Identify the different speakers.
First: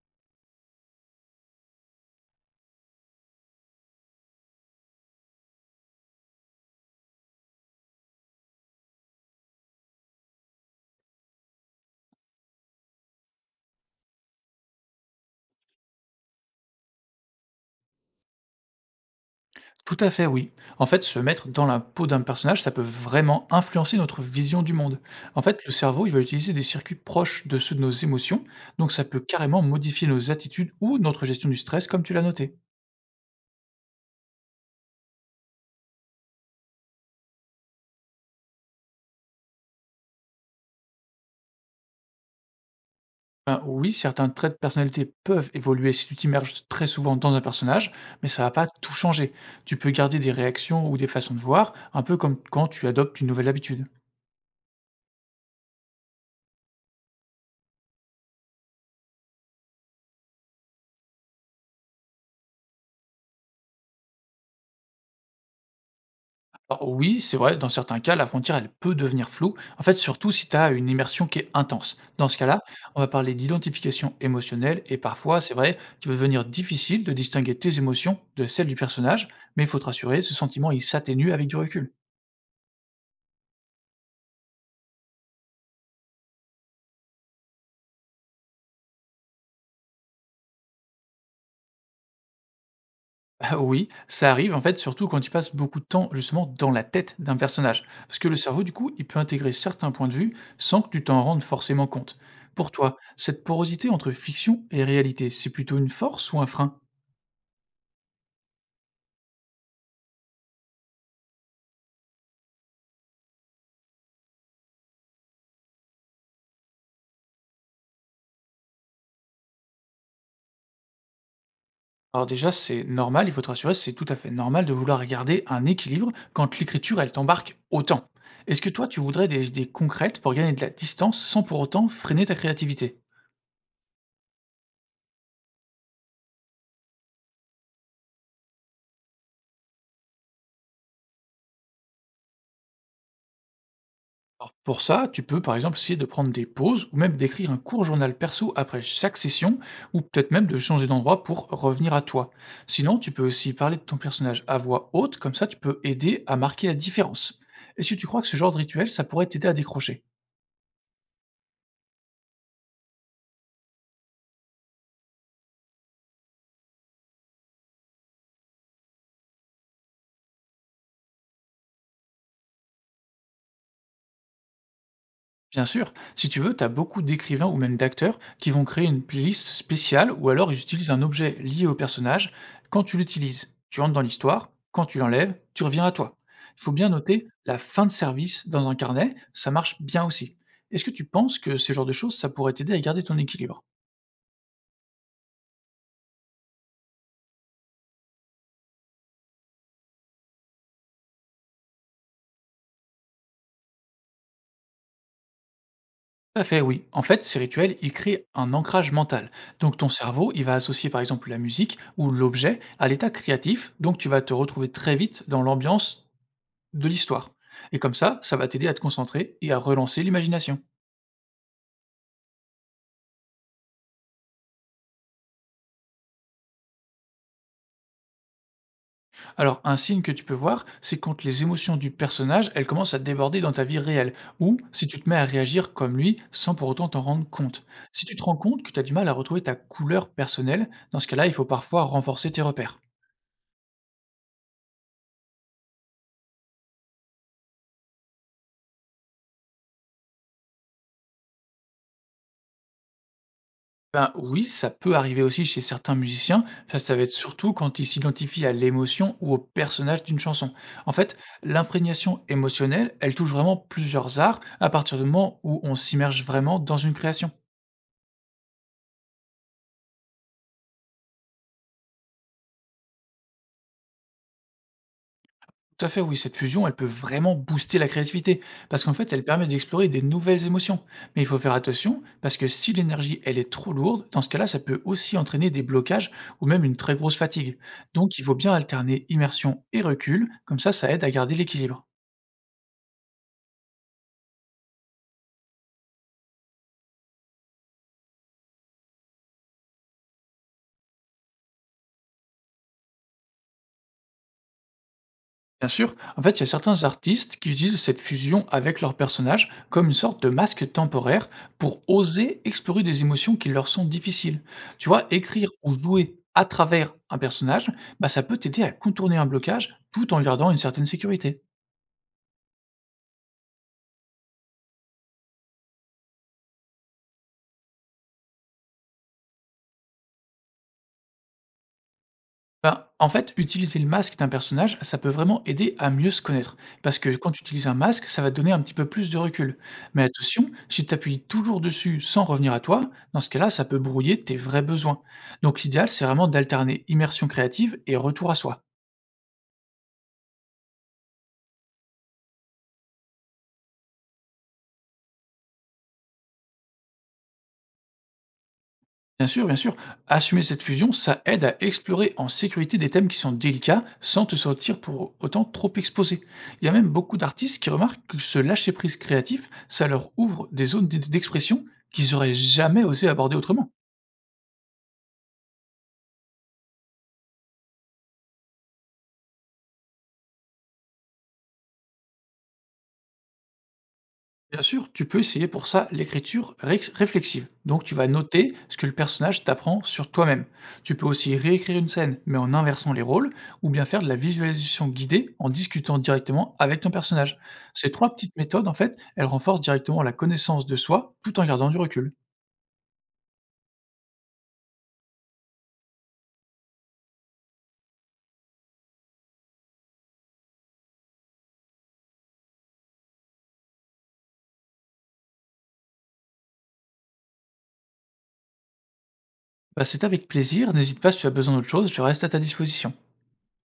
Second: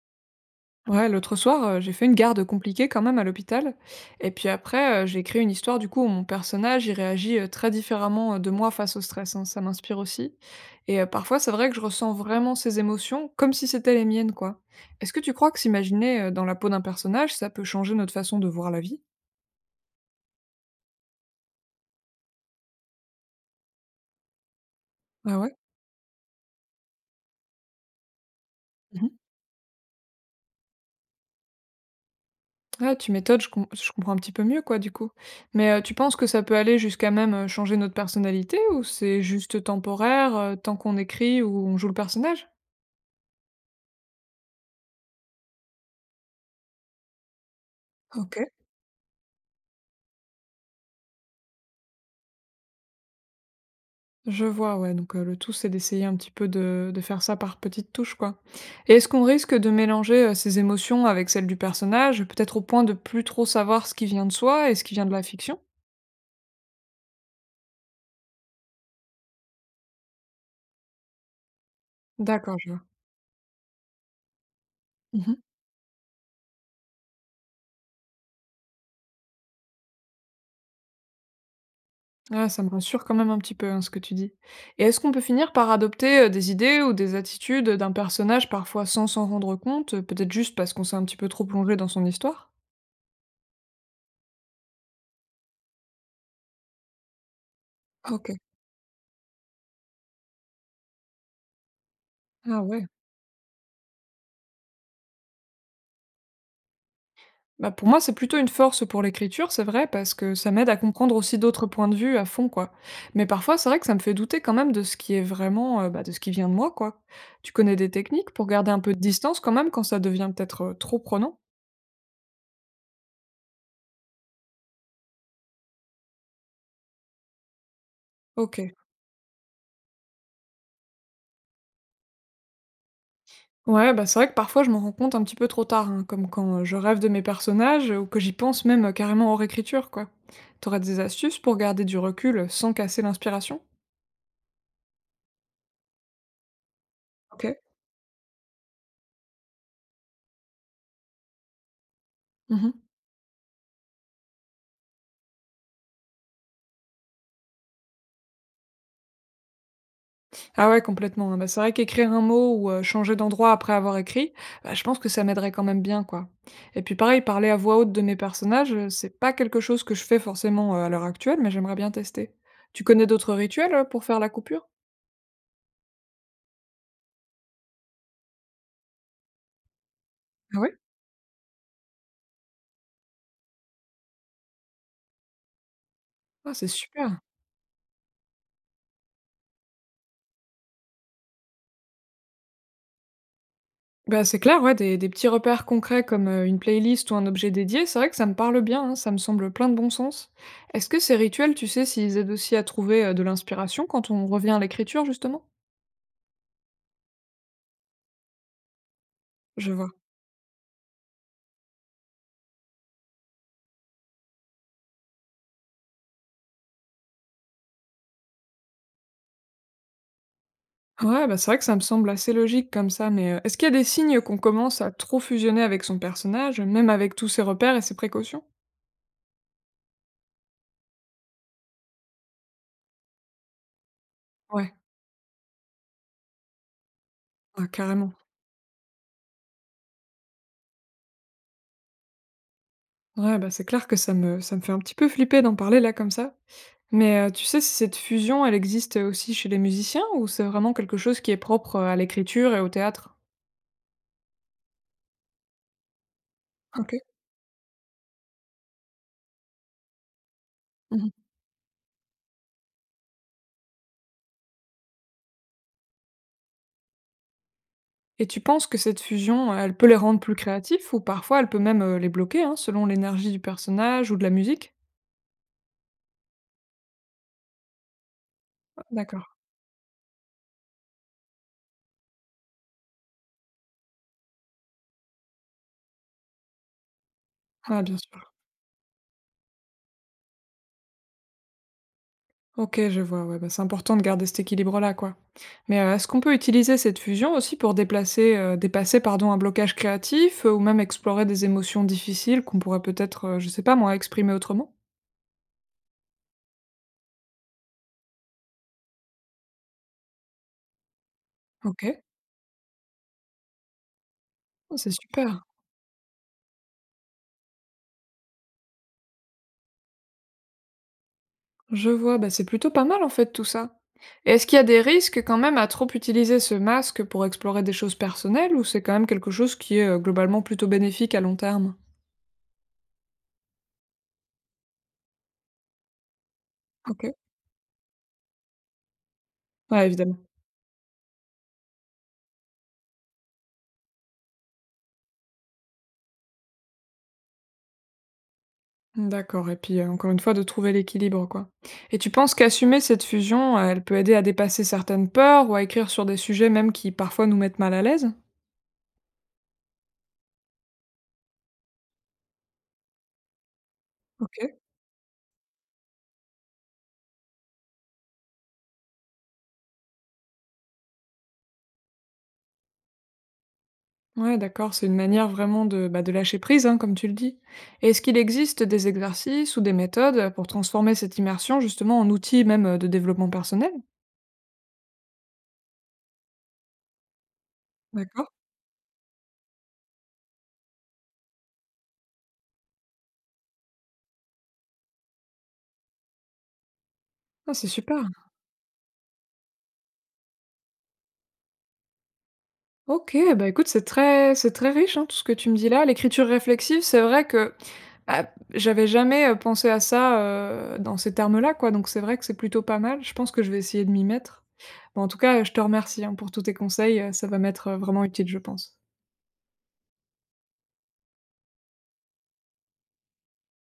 Speaker 1: Ouais, l'autre soir, j'ai fait une garde compliquée quand même à l'hôpital. Et puis après, j'ai écrit une histoire du coup où mon personnage, il réagit très différemment de moi face au stress, hein, ça m'inspire aussi. Et parfois, c'est vrai que je ressens vraiment ces émotions comme si c'était les miennes, quoi. Est-ce que tu crois que s'imaginer dans la peau d'un personnage, ça peut changer notre façon de voir la vie?
Speaker 2: Tout à fait, oui. En fait, se mettre dans la peau d'un personnage, ça peut vraiment influencer notre vision du monde.
Speaker 1: Ah
Speaker 2: En
Speaker 1: ouais?
Speaker 2: fait, le cerveau, il va utiliser des circuits proches de ceux de nos émotions, donc ça
Speaker 1: Mhm.
Speaker 2: peut carrément modifier nos attitudes ou notre gestion du stress, comme tu l'as noté.
Speaker 1: Ah, tu m'étonnes, je comprends un petit peu mieux, quoi, du coup. Mais tu penses que ça peut aller jusqu'à même changer notre personnalité ou c'est juste temporaire, tant qu'on écrit ou on joue le personnage?
Speaker 2: Ben oui, certains traits de personnalité peuvent évoluer si tu t'immerges très souvent dans un personnage, mais
Speaker 1: Ok.
Speaker 2: ça va pas tout changer. Tu peux garder des réactions ou des façons de voir, un peu comme quand tu adoptes une nouvelle habitude.
Speaker 1: Je vois, ouais, donc le tout, c'est d'essayer un petit peu de faire ça par petites touches, quoi. Et est-ce qu'on risque de mélanger, ses émotions avec celles du personnage, peut-être au point de plus trop savoir ce qui vient de soi et ce qui vient de la fiction?
Speaker 2: Alors oui, c'est vrai, dans certains cas, la frontière, elle peut devenir floue, en fait, surtout si tu as une immersion qui est intense. Dans ce
Speaker 1: D'accord,
Speaker 2: cas-là,
Speaker 1: je vois.
Speaker 2: on va parler d'identification émotionnelle et
Speaker 1: Mmh mh.
Speaker 2: parfois, c'est vrai, qu'il peut devenir difficile de distinguer tes émotions de celles du personnage, mais il faut te rassurer, ce sentiment, il s'atténue avec du recul.
Speaker 1: Ouais, ça me rassure quand même un petit peu, hein, ce que tu dis. Et est-ce qu'on peut finir par adopter, des idées ou des attitudes d'un personnage parfois sans s'en rendre compte, peut-être juste parce qu'on s'est un petit peu trop plongé dans son histoire?
Speaker 2: Ah oui, ça arrive, en fait, surtout quand tu passes beaucoup de temps, justement, dans la tête d'un personnage. Parce que
Speaker 1: OK.
Speaker 2: le cerveau, du coup, il peut intégrer certains points de vue sans que tu t'en rendes forcément compte.
Speaker 1: Ah
Speaker 2: Pour
Speaker 1: ouais.
Speaker 2: toi, cette porosité entre fiction et réalité, c'est plutôt une force ou un frein?
Speaker 1: Bah, pour moi, c'est plutôt une force pour l'écriture, c'est vrai, parce que ça m'aide à comprendre aussi d'autres points de vue à fond, quoi. Mais parfois, c'est vrai que ça me fait douter quand même de ce qui est vraiment, bah, de ce qui vient de moi, quoi. Tu connais des techniques pour garder un peu de distance quand même quand ça devient peut-être trop prenant?
Speaker 2: Alors déjà, c'est normal, il faut te rassurer, c'est tout à fait normal de vouloir garder un équilibre quand l'écriture, elle t'embarque autant. Est-ce que
Speaker 1: Ok.
Speaker 2: toi, tu voudrais des idées concrètes pour gagner de la distance sans pour autant freiner ta créativité?
Speaker 1: Ouais, bah c'est vrai que parfois je m'en rends compte un petit peu trop tard, hein, comme quand je rêve de mes personnages ou que j'y pense même carrément hors écriture, quoi. T'aurais des astuces pour garder du recul sans casser l'inspiration?
Speaker 2: Alors pour ça, tu peux par exemple essayer de prendre des pauses ou même d'écrire un court journal perso après chaque session ou peut-être même de changer d'endroit pour revenir à toi.
Speaker 1: Ok.
Speaker 2: Sinon, tu peux aussi parler de ton personnage à voix haute, comme ça tu peux aider à marquer la différence. Est-ce que tu crois que ce genre de rituel, ça pourrait t'aider à décrocher?
Speaker 1: Ah ouais, complètement, hein. Bah, c'est vrai qu'écrire un mot ou changer d'endroit après avoir écrit, bah, je pense que ça m'aiderait quand même bien, quoi. Et puis pareil, parler à voix haute de mes personnages, c'est pas quelque chose que je fais forcément, à l'heure actuelle, mais j'aimerais bien tester. Tu connais d'autres rituels, pour faire la coupure?
Speaker 2: Bien sûr, si tu veux, tu as beaucoup d'écrivains ou même d'acteurs qui vont créer une playlist spéciale ou alors
Speaker 1: Ah
Speaker 2: ils
Speaker 1: ouais?
Speaker 2: utilisent un objet lié au personnage. Quand tu l'utilises, tu entres dans l'histoire. Quand tu l'enlèves, tu reviens à toi.
Speaker 1: Ah,
Speaker 2: Il
Speaker 1: c'est
Speaker 2: faut bien
Speaker 1: super.
Speaker 2: noter la fin de service dans un carnet, ça marche bien aussi. Est-ce que tu penses que ce genre de choses, ça pourrait t'aider à garder ton équilibre?
Speaker 1: Bah, c'est clair, ouais, des petits repères concrets comme, une playlist ou un objet dédié, c'est vrai que ça me parle bien, hein, ça me semble plein de bon sens. Est-ce que ces rituels, tu sais s'ils aident aussi à trouver, de l'inspiration quand on revient à l'écriture, justement?
Speaker 2: Tout à fait, oui. En fait, ces rituels, ils créent un ancrage mental.
Speaker 1: Je
Speaker 2: Donc
Speaker 1: vois.
Speaker 2: ton cerveau, il va associer par exemple la musique ou l'objet à l'état créatif, donc tu vas te retrouver très vite dans l'ambiance de l'histoire. Et comme ça va t'aider à te concentrer et à relancer l'imagination.
Speaker 1: Ouais, bah, c'est vrai que ça me semble assez logique comme ça, mais est-ce qu'il y a des signes qu'on commence à trop fusionner avec son personnage, même avec tous ses repères et ses précautions?
Speaker 2: Alors, un signe que tu peux voir, c'est quand les émotions du personnage, elles commencent à déborder dans ta vie réelle, ou
Speaker 1: Ouais,
Speaker 2: si tu te mets à réagir comme lui sans pour autant t'en rendre compte.
Speaker 1: ah
Speaker 2: Si
Speaker 1: carrément.
Speaker 2: tu te rends compte que tu as du mal à retrouver ta couleur personnelle, dans ce cas-là, il faut parfois renforcer tes repères.
Speaker 1: Ouais, bah, c'est clair que ça me fait un petit peu flipper d'en parler là comme ça. Mais tu sais si cette fusion, elle existe, aussi chez les musiciens ou c'est vraiment quelque chose qui est propre, à l'écriture et au théâtre?
Speaker 2: Ben, oui, ça peut arriver aussi chez certains musiciens. Ça
Speaker 1: OK.
Speaker 2: va être surtout quand ils s'identifient à l'émotion ou au personnage d'une chanson. En
Speaker 1: Mmh.
Speaker 2: fait, l'imprégnation émotionnelle, elle touche vraiment plusieurs arts à partir du moment où on s'immerge vraiment dans une création.
Speaker 1: Et tu penses que cette fusion, elle peut les rendre plus créatifs ou parfois elle peut même, les bloquer, hein, selon l'énergie du personnage ou de la musique?
Speaker 2: Tout à fait, oui, cette fusion, elle peut vraiment booster la créativité parce qu'en fait,
Speaker 1: D'accord.
Speaker 2: elle permet d'explorer des nouvelles émotions. Mais il faut faire attention parce que si l'énergie, elle est trop lourde, dans ce cas-là, ça peut aussi entraîner des blocages ou même une très grosse fatigue.
Speaker 1: Ah bien
Speaker 2: Donc, il
Speaker 1: sûr.
Speaker 2: faut bien alterner immersion et recul, comme ça aide à garder l'équilibre.
Speaker 1: OK, je vois, ouais, bah, c'est important de garder cet équilibre-là, quoi. Mais, est-ce qu'on peut utiliser cette fusion aussi pour déplacer, dépasser, pardon, un blocage créatif, ou même explorer des émotions difficiles qu'on pourrait peut-être, je sais pas moi, exprimer autrement?
Speaker 2: Bien sûr, en fait, il y a certains artistes qui utilisent cette fusion avec leur personnage comme une sorte de masque temporaire pour
Speaker 1: OK.
Speaker 2: oser explorer des émotions qui leur sont difficiles.
Speaker 1: Oh,
Speaker 2: Tu
Speaker 1: c'est
Speaker 2: vois,
Speaker 1: super.
Speaker 2: écrire ou jouer à travers un personnage, bah, ça peut t'aider à contourner un blocage tout en gardant une certaine sécurité.
Speaker 1: Je vois, bah, c'est plutôt pas mal, en fait, tout ça. Et est-ce qu'il y a des risques quand même à trop utiliser ce masque pour explorer des choses personnelles ou c'est quand même quelque chose qui est, globalement plutôt bénéfique à long terme?
Speaker 2: Ben, en fait, utiliser le masque d'un personnage, ça peut vraiment aider à mieux se connaître. Parce que
Speaker 1: OK.
Speaker 2: quand tu utilises un masque, ça va te donner un petit peu plus de recul.
Speaker 1: Ouais,
Speaker 2: Mais
Speaker 1: évidemment.
Speaker 2: attention, si tu appuies toujours dessus sans revenir à toi, dans ce cas-là, ça peut brouiller tes vrais besoins. Donc l'idéal, c'est vraiment d'alterner immersion créative et retour à soi.
Speaker 1: D'accord et puis, encore une fois de trouver l'équilibre, quoi. Et tu penses qu'assumer cette fusion, elle peut aider à dépasser certaines peurs ou à écrire sur des sujets même qui parfois nous mettent mal à l'aise?
Speaker 2: Bien sûr, bien sûr. Assumer cette fusion, ça aide à explorer en sécurité des thèmes qui sont délicats sans te
Speaker 1: OK.
Speaker 2: sentir pour autant trop exposé. Il y a même beaucoup d'artistes qui remarquent que ce lâcher-prise créatif, ça leur ouvre des zones d'expression qu'ils auraient jamais osé aborder autrement.
Speaker 1: Ouais d'accord, c'est une manière vraiment de, bah, de lâcher prise, hein, comme tu le dis. Et est-ce qu'il existe des exercices ou des méthodes, pour transformer cette immersion justement en outil même, de développement personnel?
Speaker 2: Bien sûr, tu peux essayer pour ça l'écriture réflexive. Donc tu vas
Speaker 1: D'accord.
Speaker 2: noter ce que le personnage t'apprend sur toi-même. Tu peux aussi réécrire une scène, mais en inversant les rôles, ou bien faire de la visualisation guidée en discutant directement avec ton personnage.
Speaker 1: Ah c'est
Speaker 2: Ces
Speaker 1: super.
Speaker 2: trois petites méthodes, en fait, elles renforcent directement la connaissance de soi tout en gardant du recul.
Speaker 1: OK, bah, écoute, c'est très riche, hein, tout ce que tu me dis là. L'écriture réflexive, c'est vrai que, bah, j'avais jamais, pensé à ça, dans ces termes-là, quoi, donc c'est vrai que c'est plutôt pas mal. Je pense que je vais essayer de m'y mettre. Bah, en tout cas, je te remercie, hein, pour tous tes conseils, ça va m'être, vraiment utile, je pense.
Speaker 2: Bah, c'est avec plaisir, n'hésite pas si tu as besoin d'autre chose, je reste à ta disposition.